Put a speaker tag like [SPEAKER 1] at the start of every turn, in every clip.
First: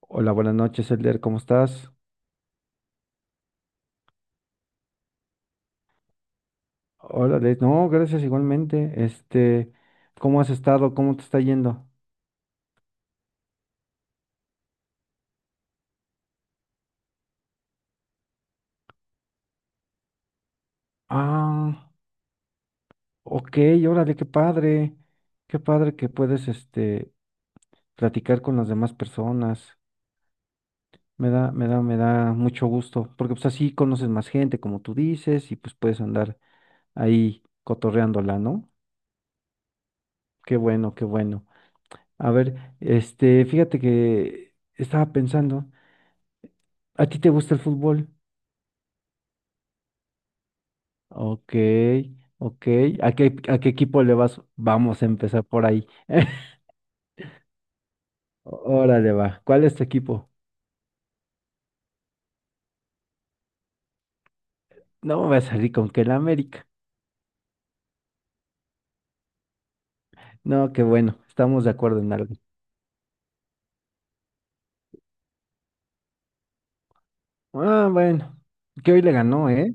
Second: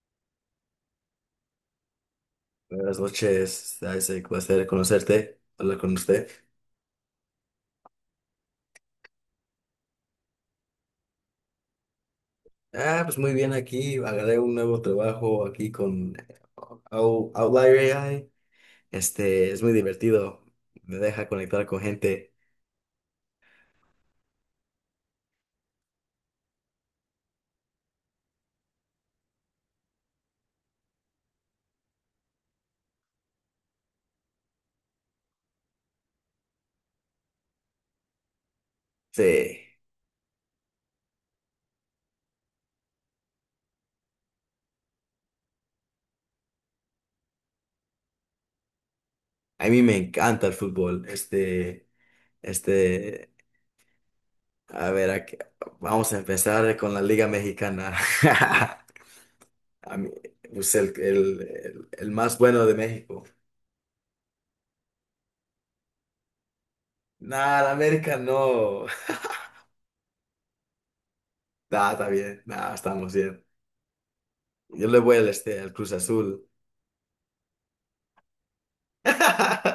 [SPEAKER 1] Hola, buenas noches, Elder, ¿cómo estás?
[SPEAKER 2] Buenas noches, Isaac. Placer conocerte, hablar con usted.
[SPEAKER 1] Hola, Les. No, gracias igualmente. ¿Cómo has estado? ¿Cómo te está yendo?
[SPEAKER 2] Ah, pues muy bien aquí. Agarré un nuevo trabajo aquí con Outlier AI. Es muy divertido. Me deja conectar con
[SPEAKER 1] Ah,
[SPEAKER 2] gente.
[SPEAKER 1] ok, órale, qué padre. Qué padre que puedes, platicar con las demás personas. Me da mucho gusto, porque pues así conoces más gente, como tú dices, y pues puedes andar ahí cotorreándola, ¿no?
[SPEAKER 2] Sí,
[SPEAKER 1] Qué bueno, qué bueno. A ver, fíjate que estaba pensando, ¿a ti te gusta el fútbol?
[SPEAKER 2] a mí me encanta el fútbol.
[SPEAKER 1] Ok, ok. ¿A
[SPEAKER 2] Este,
[SPEAKER 1] qué, a qué equipo le vas?
[SPEAKER 2] a
[SPEAKER 1] Vamos a
[SPEAKER 2] ver,
[SPEAKER 1] empezar por ahí.
[SPEAKER 2] vamos a empezar con la Liga Mexicana.
[SPEAKER 1] Órale, va. ¿Cuál es tu
[SPEAKER 2] A mí,
[SPEAKER 1] equipo?
[SPEAKER 2] pues el más bueno de México.
[SPEAKER 1] No me voy a salir con que el América.
[SPEAKER 2] Nada, América no.
[SPEAKER 1] No, qué bueno. Estamos de
[SPEAKER 2] Nah,
[SPEAKER 1] acuerdo
[SPEAKER 2] está
[SPEAKER 1] en algo.
[SPEAKER 2] bien. Nah, estamos bien. Yo le voy al Cruz Azul.
[SPEAKER 1] Ah, bueno. Que hoy le ganó, ¿eh?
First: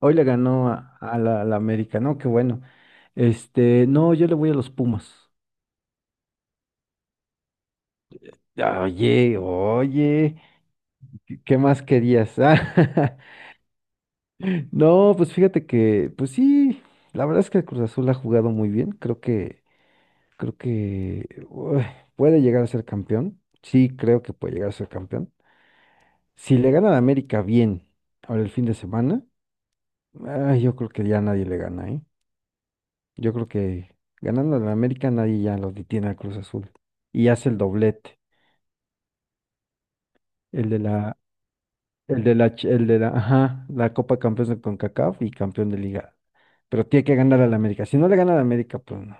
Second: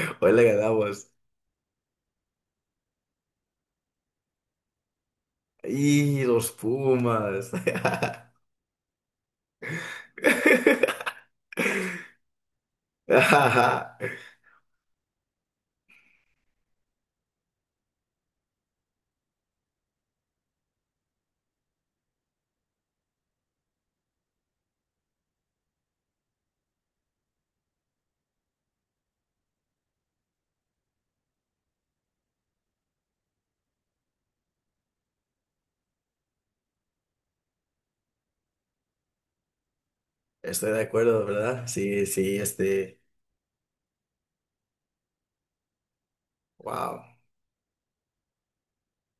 [SPEAKER 1] Hoy le
[SPEAKER 2] Hoy le
[SPEAKER 1] ganó a,
[SPEAKER 2] ganamos.
[SPEAKER 1] a la, a la América. No, qué bueno. No, yo le voy a los Pumas.
[SPEAKER 2] Y los Pumas.
[SPEAKER 1] Ah, oye, oye. ¿Qué más querías? Ah,
[SPEAKER 2] Ajá.
[SPEAKER 1] no, pues fíjate que, pues sí. La verdad es que el Cruz Azul ha jugado muy bien. Creo que puede llegar a ser campeón. Sí, creo que puede llegar a ser campeón. Si le gana a América bien ahora el fin de semana, yo creo que ya nadie le gana, ¿eh? Yo creo que ganando a América nadie ya lo detiene al Cruz Azul. Y hace el doblete.
[SPEAKER 2] Estoy
[SPEAKER 1] El de
[SPEAKER 2] de
[SPEAKER 1] la,
[SPEAKER 2] acuerdo, ¿verdad? Sí,
[SPEAKER 1] el de
[SPEAKER 2] sí.
[SPEAKER 1] la, ch- el de la, ajá, la Copa Campeones de CONCACAF y campeón de Liga. Pero
[SPEAKER 2] Wow.
[SPEAKER 1] tiene que ganar al América. Si no le gana al América, pues no.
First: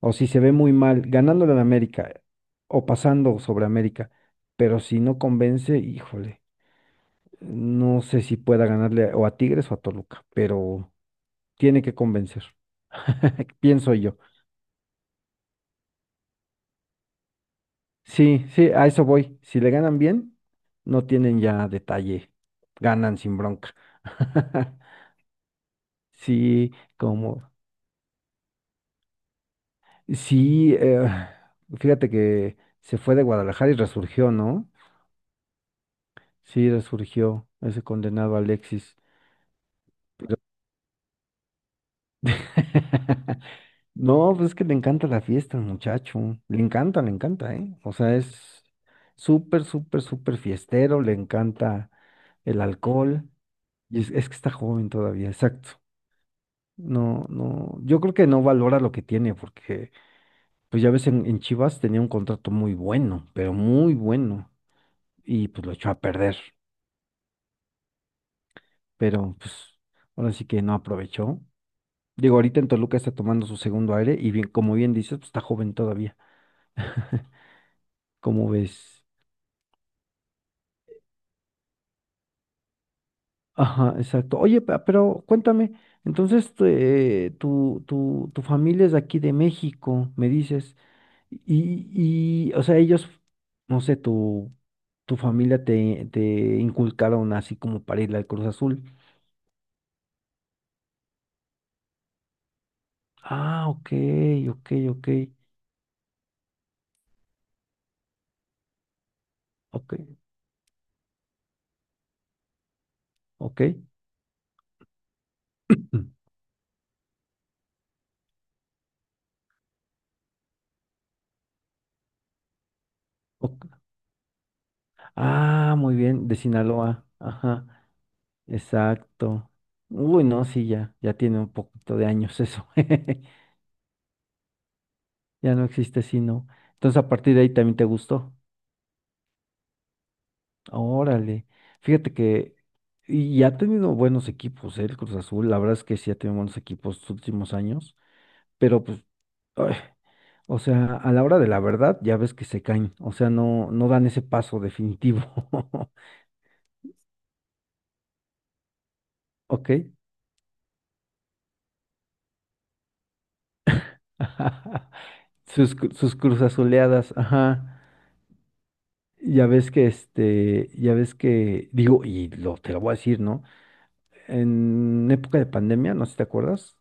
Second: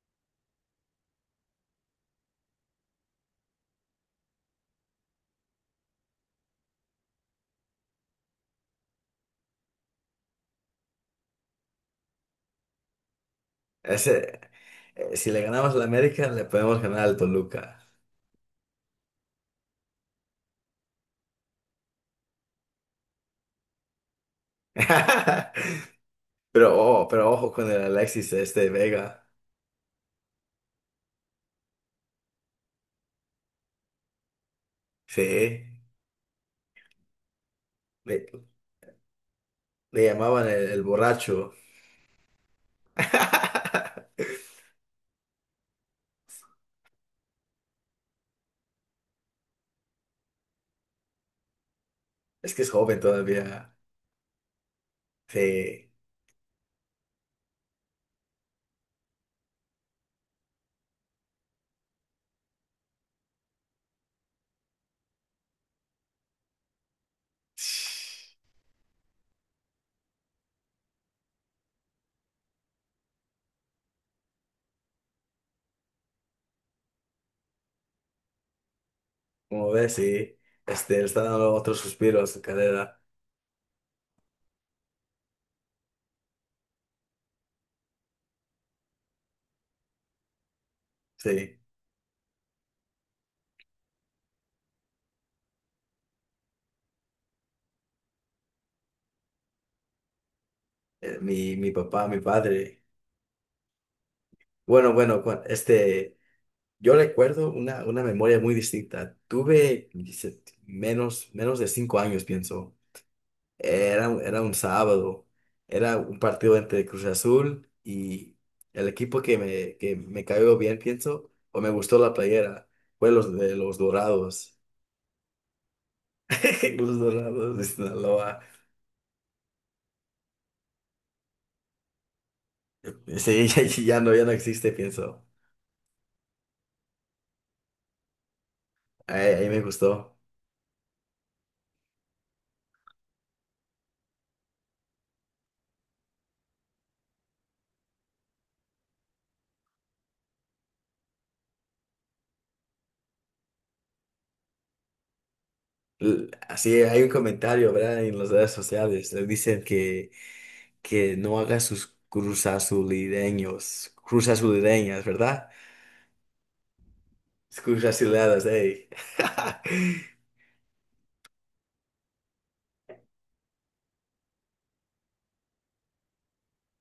[SPEAKER 1] O si se ve muy mal, ganándole al América o pasando sobre América, pero si no convence, híjole, no sé si pueda ganarle o a Tigres o a Toluca, pero tiene que convencer, pienso yo.
[SPEAKER 2] Ese, si le ganamos al América, le podemos ganar al Toluca.
[SPEAKER 1] Sí, sí, a eso voy. Si le ganan bien, no tienen ya detalle, ganan sin bronca.
[SPEAKER 2] Pero,
[SPEAKER 1] Sí,
[SPEAKER 2] oh, pero
[SPEAKER 1] como,
[SPEAKER 2] ojo con el Alexis Vega.
[SPEAKER 1] sí, fíjate que se fue de Guadalajara y resurgió, ¿no?
[SPEAKER 2] Sí.
[SPEAKER 1] Sí, resurgió ese
[SPEAKER 2] Le,
[SPEAKER 1] condenado Alexis.
[SPEAKER 2] le llamaban el borracho.
[SPEAKER 1] No, pues es que le encanta la fiesta al muchacho. Le encanta, ¿eh? O sea, es súper, súper, súper fiestero. Le encanta
[SPEAKER 2] Es
[SPEAKER 1] el
[SPEAKER 2] que es joven
[SPEAKER 1] alcohol.
[SPEAKER 2] todavía.
[SPEAKER 1] Y es que está joven todavía, exacto.
[SPEAKER 2] Sí.
[SPEAKER 1] No, no. Yo creo que no valora lo que tiene, porque, pues ya ves, en Chivas tenía un contrato muy bueno, pero muy bueno. Y pues lo echó a perder. Pero, pues, ahora sí que no aprovechó. Digo, ahorita en Toluca está tomando su segundo aire. Y bien, como bien dices, pues está joven todavía. como ves?
[SPEAKER 2] Como ves, sí, le está dando otros suspiros a su carrera,
[SPEAKER 1] Ajá, exacto. Oye, pero cuéntame, entonces tu familia es de aquí de México, me dices,
[SPEAKER 2] sí.
[SPEAKER 1] y, o sea, ellos, no sé, tu familia te inculcaron así como para ir al Cruz Azul.
[SPEAKER 2] Mi papá, mi padre.
[SPEAKER 1] Ah, ok, ok,
[SPEAKER 2] Bueno,
[SPEAKER 1] ok,
[SPEAKER 2] bueno, yo recuerdo una memoria muy distinta. Tuve
[SPEAKER 1] ok,
[SPEAKER 2] dice, menos de 5 años, pienso.
[SPEAKER 1] ok.
[SPEAKER 2] Era un sábado, era
[SPEAKER 1] Mm,
[SPEAKER 2] un partido entre Cruz Azul y el equipo que me cayó bien, pienso, o me gustó la playera, fue los de
[SPEAKER 1] ok.
[SPEAKER 2] los Dorados,
[SPEAKER 1] Ah, muy bien, de
[SPEAKER 2] los
[SPEAKER 1] Sinaloa,
[SPEAKER 2] Dorados de
[SPEAKER 1] ajá,
[SPEAKER 2] Sinaloa.
[SPEAKER 1] exacto. Uy, no, sí, ya tiene un poquito de años eso.
[SPEAKER 2] Sí, ya no existe, pienso.
[SPEAKER 1] Ya no existe sino. Entonces a partir de ahí también te gustó.
[SPEAKER 2] Ahí me gustó.
[SPEAKER 1] Órale. Fíjate que y ha tenido buenos equipos, ¿eh? El Cruz Azul, la verdad es que sí ha tenido buenos equipos los últimos años, pero pues, ay, o sea, a la hora de la verdad ya ves que se caen, o sea, no dan ese paso definitivo.
[SPEAKER 2] Así hay un comentario, ¿verdad? En las redes sociales. Le dicen
[SPEAKER 1] ¿Ok?
[SPEAKER 2] que no haga sus cruzazulideños, cruzazulideñas, ¿verdad?
[SPEAKER 1] Sus Cruz Azuleadas, ajá.
[SPEAKER 2] Cruzazuliadas, ey.
[SPEAKER 1] Ya ves que este, ya ves que, digo, y te lo voy a decir, ¿no? En época de pandemia, no sé si te acuerdas,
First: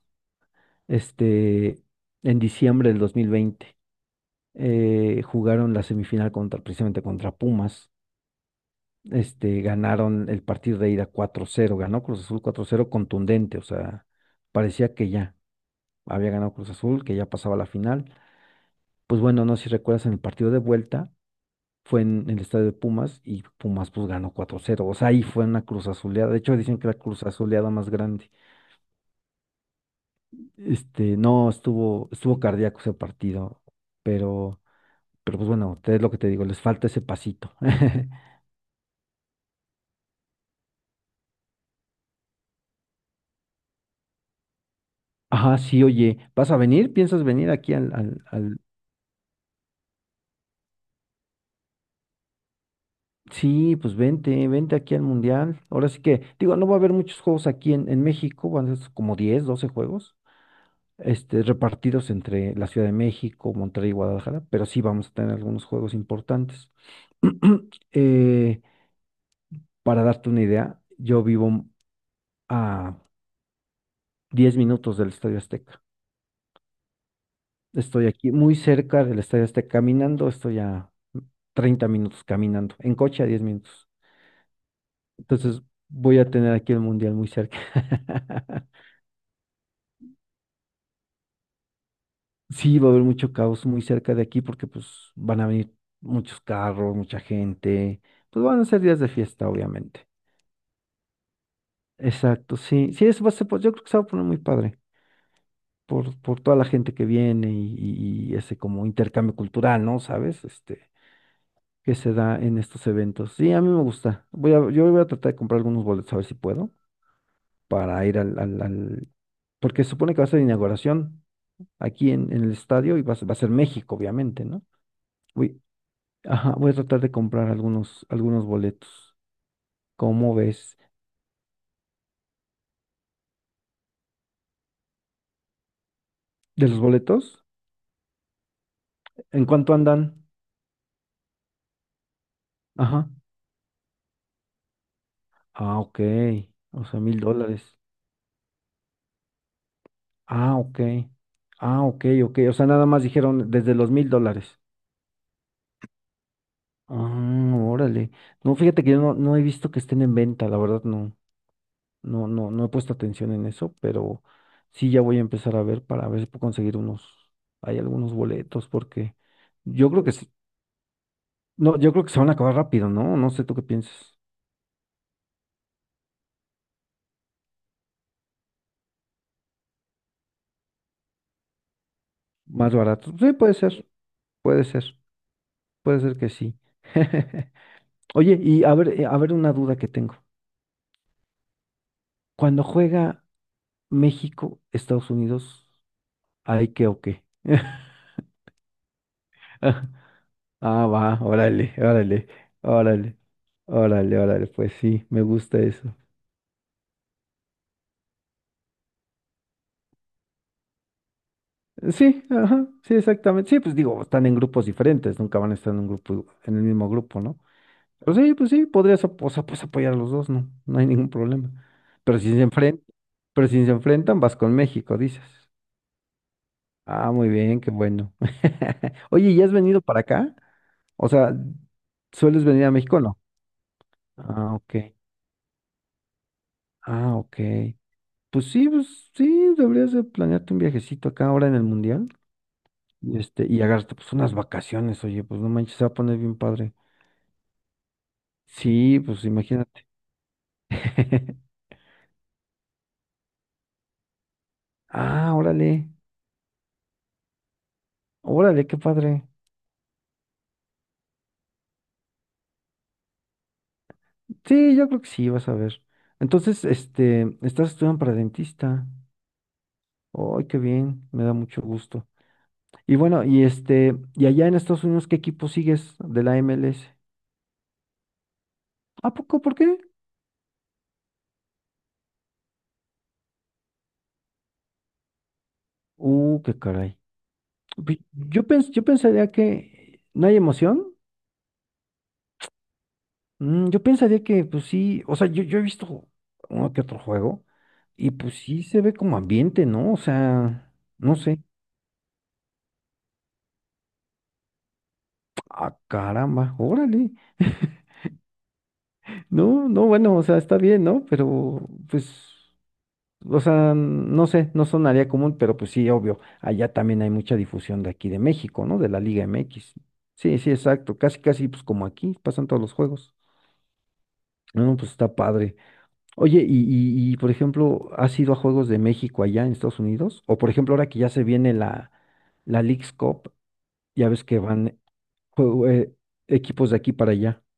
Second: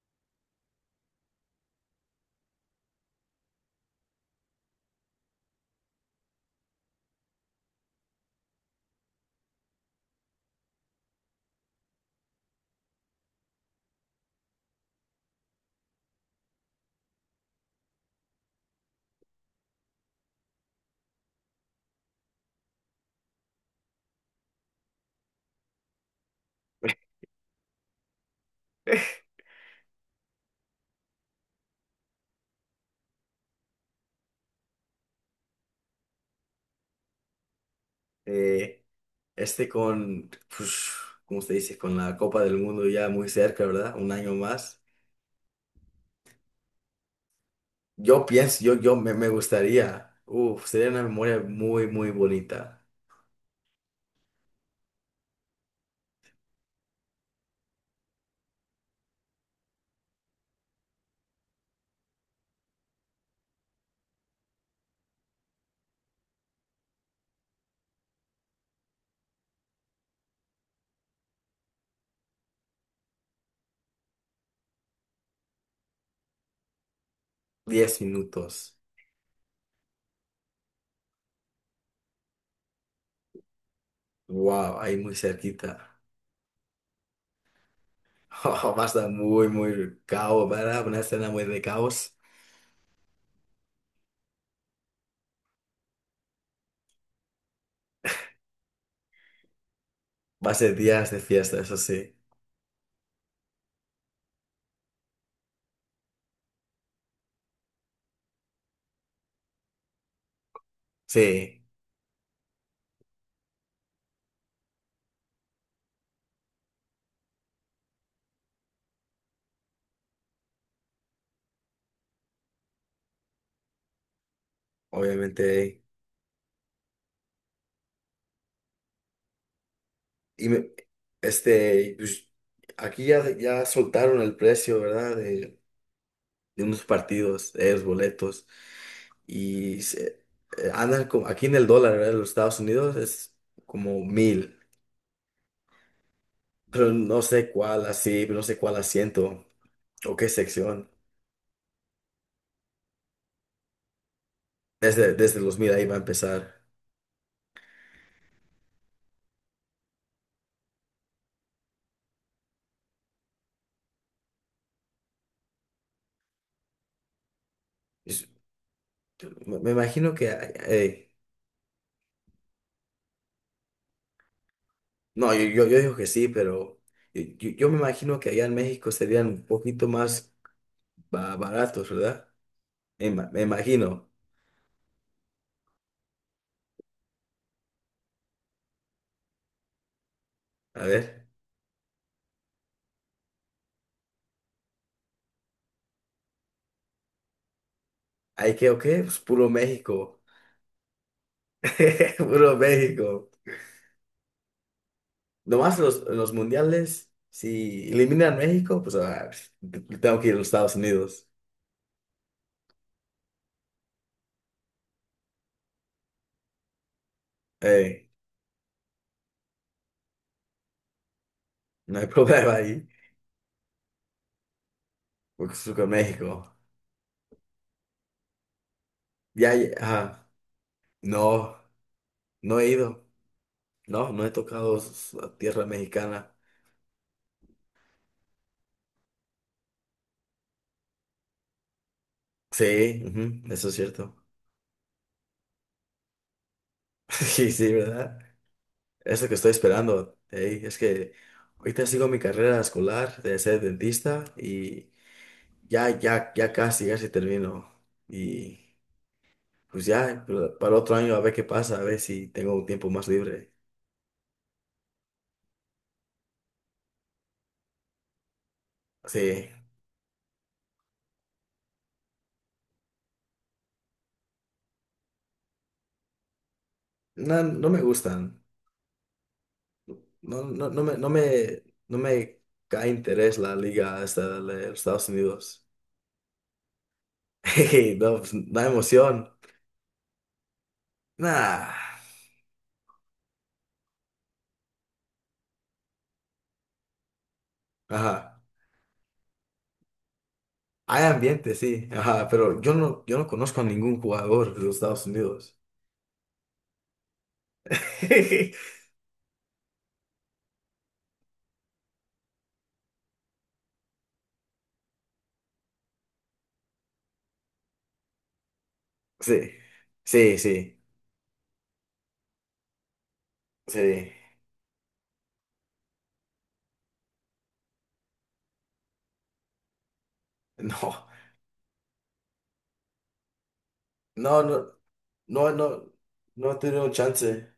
[SPEAKER 1] este, en diciembre del 2020. Jugaron la semifinal contra, precisamente contra Pumas. Ganaron el partido de ida 4-0. Ganó Cruz Azul 4-0, contundente, o sea, parecía que ya había ganado Cruz Azul, que ya pasaba la final. Pues bueno, no sé si recuerdas en el partido de vuelta, fue en el estadio de Pumas y Pumas pues ganó 4-0. O sea, ahí fue una Cruz Azuleada, de hecho dicen que la Cruz Azuleada más grande. No, estuvo cardíaco ese partido, pero Pero pues bueno, es lo que te digo, les falta ese pasito.
[SPEAKER 2] Eh, este con, pues, ¿cómo se dice? Con la Copa del Mundo ya muy cerca, ¿verdad? Un año más.
[SPEAKER 1] Ajá, sí, oye, ¿vas a venir? ¿Piensas venir aquí
[SPEAKER 2] Yo pienso. Me gustaría. Uf, sería una memoria muy, muy bonita.
[SPEAKER 1] Sí, pues vente, vente aquí al Mundial. Ahora sí que, digo, no va a haber muchos juegos aquí en México, van a ser como 10 12 juegos, repartidos entre la Ciudad de México, Monterrey y Guadalajara, pero sí vamos a tener algunos juegos importantes. Eh, para darte una idea, yo vivo a 10 minutos del Estadio Azteca.
[SPEAKER 2] Diez
[SPEAKER 1] Estoy aquí
[SPEAKER 2] minutos.
[SPEAKER 1] muy cerca del Estadio Azteca caminando, estoy a 30 minutos caminando, en coche a 10 minutos.
[SPEAKER 2] Wow, ahí muy
[SPEAKER 1] Entonces
[SPEAKER 2] cerquita.
[SPEAKER 1] voy a tener aquí el mundial muy cerca.
[SPEAKER 2] Va a estar muy, muy caos, ¿verdad? Una escena muy de caos.
[SPEAKER 1] Sí, va a haber mucho caos muy cerca de aquí porque pues van a venir muchos carros, mucha gente. Pues van a ser días de fiesta, obviamente.
[SPEAKER 2] Va a ser días de fiesta, eso sí.
[SPEAKER 1] Exacto, sí. Sí, eso va a ser, pues, yo creo que se va a poner muy padre por toda la gente que viene y, y ese como intercambio cultural, ¿no? ¿Sabes?
[SPEAKER 2] Sí,
[SPEAKER 1] Que se da en estos eventos. Sí, a mí me gusta. Yo voy a tratar de comprar algunos boletos a ver si puedo para ir porque se supone que va a ser inauguración aquí en el estadio y va a ser México, obviamente, ¿no? Voy,
[SPEAKER 2] obviamente.
[SPEAKER 1] ajá, voy a tratar de comprar algunos boletos. ¿Cómo
[SPEAKER 2] Y me-
[SPEAKER 1] ves?
[SPEAKER 2] pues, aquí ya soltaron el precio, ¿verdad? De
[SPEAKER 1] ¿De los
[SPEAKER 2] unos
[SPEAKER 1] boletos?
[SPEAKER 2] partidos, de los boletos.
[SPEAKER 1] ¿En cuánto
[SPEAKER 2] Y
[SPEAKER 1] andan?
[SPEAKER 2] se- andan como, aquí en el dólar, ¿verdad? En los Estados Unidos
[SPEAKER 1] Ajá.
[SPEAKER 2] es como 1,000.
[SPEAKER 1] Ah, ok. O
[SPEAKER 2] Pero
[SPEAKER 1] sea, mil
[SPEAKER 2] no sé
[SPEAKER 1] dólares.
[SPEAKER 2] cuál así, no sé cuál asiento o qué
[SPEAKER 1] Ah, ok.
[SPEAKER 2] sección.
[SPEAKER 1] Ah, ok, ok. O sea, nada más dijeron desde los mil dólares.
[SPEAKER 2] Desde los 1,000 ahí va a empezar.
[SPEAKER 1] Ah, órale. No, fíjate que yo no he visto que estén en venta, la verdad no he puesto atención en eso, pero sí ya voy a empezar a ver para ver si puedo conseguir unos, hay algunos
[SPEAKER 2] Es-
[SPEAKER 1] boletos, porque
[SPEAKER 2] me
[SPEAKER 1] yo creo que
[SPEAKER 2] imagino que...
[SPEAKER 1] sí-
[SPEAKER 2] eh,
[SPEAKER 1] no, yo creo que se van a acabar rápido, ¿no? No sé tú qué piensas.
[SPEAKER 2] no, yo digo que sí, pero yo me imagino que allá en México serían un poquito más baratos, ¿verdad?
[SPEAKER 1] Más
[SPEAKER 2] Me,
[SPEAKER 1] barato.
[SPEAKER 2] ima-
[SPEAKER 1] Sí,
[SPEAKER 2] me
[SPEAKER 1] puede ser,
[SPEAKER 2] imagino.
[SPEAKER 1] puede ser, puede ser que sí. Oye, y a ver una duda que tengo.
[SPEAKER 2] A ver,
[SPEAKER 1] Cuando juega México, Estados Unidos, ¿hay qué o qué?
[SPEAKER 2] ¿hay que o qué? Pues puro México.
[SPEAKER 1] Ah, va, órale, órale,
[SPEAKER 2] Puro
[SPEAKER 1] órale,
[SPEAKER 2] México.
[SPEAKER 1] órale, órale, pues sí, me gusta
[SPEAKER 2] Nomás
[SPEAKER 1] eso.
[SPEAKER 2] los mundiales, si eliminan México, pues tengo que ir a los Estados Unidos.
[SPEAKER 1] Sí, ajá, sí, exactamente. Sí, pues digo, están en grupos diferentes, nunca van a estar en un grupo, en el mismo grupo, ¿no?
[SPEAKER 2] Eh,
[SPEAKER 1] Pero sí, pues sí, podrías o sea, pues apoyar a los dos, ¿no? No hay ningún problema.
[SPEAKER 2] no hay
[SPEAKER 1] Pero si se
[SPEAKER 2] problema
[SPEAKER 1] enfrentan,
[SPEAKER 2] ahí.
[SPEAKER 1] pero si se enfrentan, vas con México, dices.
[SPEAKER 2] Oaxaca, México.
[SPEAKER 1] Ah, muy bien, qué bueno. Oye, ¿y has
[SPEAKER 2] Ya, ya,
[SPEAKER 1] venido para
[SPEAKER 2] ajá.
[SPEAKER 1] acá? O sea,
[SPEAKER 2] No,
[SPEAKER 1] ¿sueles
[SPEAKER 2] no
[SPEAKER 1] venir
[SPEAKER 2] he
[SPEAKER 1] a México o
[SPEAKER 2] ido.
[SPEAKER 1] no?
[SPEAKER 2] No, no he
[SPEAKER 1] Ah, ok.
[SPEAKER 2] tocado la tierra mexicana.
[SPEAKER 1] Ah, ok. Pues sí, deberías de planearte un viajecito acá ahora en el mundial.
[SPEAKER 2] Sí,
[SPEAKER 1] y
[SPEAKER 2] ujú,
[SPEAKER 1] Este, y
[SPEAKER 2] eso es
[SPEAKER 1] agarrarte pues
[SPEAKER 2] cierto.
[SPEAKER 1] unas vacaciones, oye, pues no manches, se va a poner bien padre.
[SPEAKER 2] Sí, sí, ¿verdad?
[SPEAKER 1] Sí, pues
[SPEAKER 2] Eso que estoy
[SPEAKER 1] imagínate.
[SPEAKER 2] esperando. Ey, es que ahorita sigo mi carrera escolar de ser dentista y
[SPEAKER 1] Ah, órale,
[SPEAKER 2] ya casi, casi termino. Y
[SPEAKER 1] órale, qué padre.
[SPEAKER 2] pues ya, para el otro año a ver qué pasa, a ver si tengo un tiempo más libre.
[SPEAKER 1] Sí, yo creo que sí, vas a ver. Entonces, estás estudiando para dentista.
[SPEAKER 2] Sí,
[SPEAKER 1] Ay, qué bien, me da mucho gusto. Y bueno, y y allá en Estados Unidos, ¿qué equipo sigues de la MLS?
[SPEAKER 2] no, no me gustan.
[SPEAKER 1] ¿A poco? ¿Por qué?
[SPEAKER 2] No, no me cae interés la liga esta de los Estados Unidos.
[SPEAKER 1] Qué caray.
[SPEAKER 2] Hey,
[SPEAKER 1] Pi-
[SPEAKER 2] no, pues,
[SPEAKER 1] Yo
[SPEAKER 2] no hay
[SPEAKER 1] pens- yo
[SPEAKER 2] emoción.
[SPEAKER 1] pensaría que no hay emoción.
[SPEAKER 2] Nah.
[SPEAKER 1] Yo pensaría que, pues sí, o sea, yo he visto uno que otro juego y pues
[SPEAKER 2] Ajá.
[SPEAKER 1] sí se ve como ambiente, ¿no? O sea,
[SPEAKER 2] Hay
[SPEAKER 1] no sé.
[SPEAKER 2] ambiente, sí. Ajá, pero yo no conozco a ningún jugador de los Estados Unidos.
[SPEAKER 1] Ah, caramba, órale. No, no, bueno, o sea, está bien, ¿no? Pero, pues, o sea, no sé, no sonaría común, pero pues sí, obvio, allá también hay mucha difusión de aquí de México, ¿no? De la Liga
[SPEAKER 2] Sí,
[SPEAKER 1] MX.
[SPEAKER 2] sí,
[SPEAKER 1] Sí, sí,
[SPEAKER 2] sí,
[SPEAKER 1] exacto, casi, casi, pues como aquí, pasan todos los juegos.
[SPEAKER 2] sí.
[SPEAKER 1] No, pues está padre. Oye, y, por ejemplo, ¿has ido a Juegos de México allá en Estados Unidos? O por ejemplo, ahora que
[SPEAKER 2] No,
[SPEAKER 1] ya se viene la Leagues Cup, ya ves que
[SPEAKER 2] no, no,
[SPEAKER 1] van
[SPEAKER 2] no,
[SPEAKER 1] jue-
[SPEAKER 2] no,
[SPEAKER 1] eh,
[SPEAKER 2] no he
[SPEAKER 1] equipos de
[SPEAKER 2] tenido
[SPEAKER 1] aquí para allá.
[SPEAKER 2] chance.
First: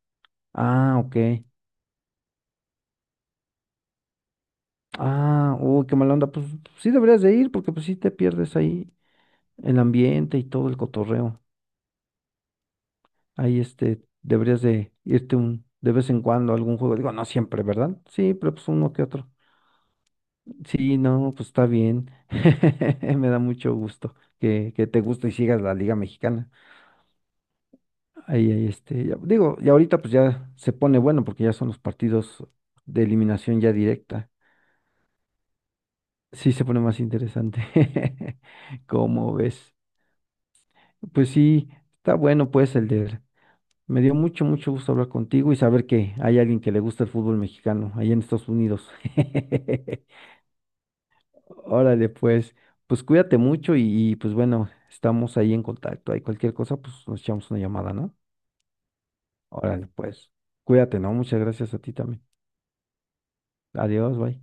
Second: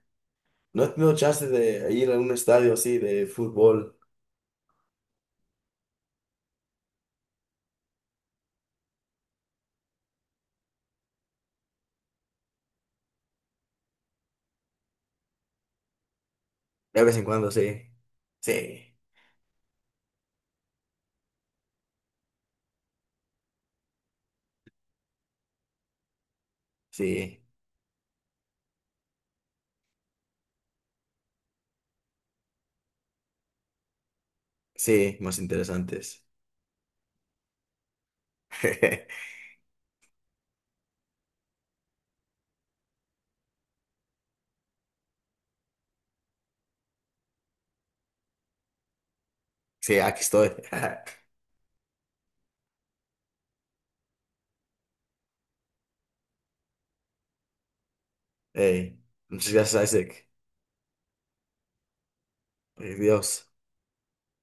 [SPEAKER 2] No he
[SPEAKER 1] Ah,
[SPEAKER 2] tenido
[SPEAKER 1] ok.
[SPEAKER 2] chance de ir a un estadio así de fútbol.
[SPEAKER 1] Ah, uy, qué mala onda. Pues sí deberías de ir porque pues sí te pierdes ahí el ambiente y todo el cotorreo. Ahí deberías de irte de vez en cuando a algún juego.
[SPEAKER 2] De
[SPEAKER 1] Digo,
[SPEAKER 2] vez en
[SPEAKER 1] no
[SPEAKER 2] cuando,
[SPEAKER 1] siempre,
[SPEAKER 2] sí.
[SPEAKER 1] ¿verdad? Sí, pero pues uno
[SPEAKER 2] Sí,
[SPEAKER 1] que otro. Sí, no, pues está bien. Me da mucho gusto que te guste y sigas la Liga Mexicana.
[SPEAKER 2] sí,
[SPEAKER 1] Ahí, ahí, digo, y ahorita pues ya se pone bueno porque ya son los partidos de eliminación ya directa.
[SPEAKER 2] sí, más interesantes.
[SPEAKER 1] Sí, se pone más interesante. ¿Cómo ves? Pues sí, está bueno pues el de... Me dio mucho, mucho gusto hablar contigo y saber que hay alguien que le gusta el fútbol mexicano allá en Estados Unidos.
[SPEAKER 2] Sí, aquí estoy.
[SPEAKER 1] Órale, pues, cuídate mucho y pues bueno, estamos ahí en contacto. Hay cualquier cosa, pues nos echamos una llamada, ¿no?
[SPEAKER 2] Ey, muchas
[SPEAKER 1] Órale,
[SPEAKER 2] gracias, Isaac.
[SPEAKER 1] pues, cuídate, ¿no? Muchas gracias a ti también.
[SPEAKER 2] Ay, Dios.
[SPEAKER 1] Adiós, bye.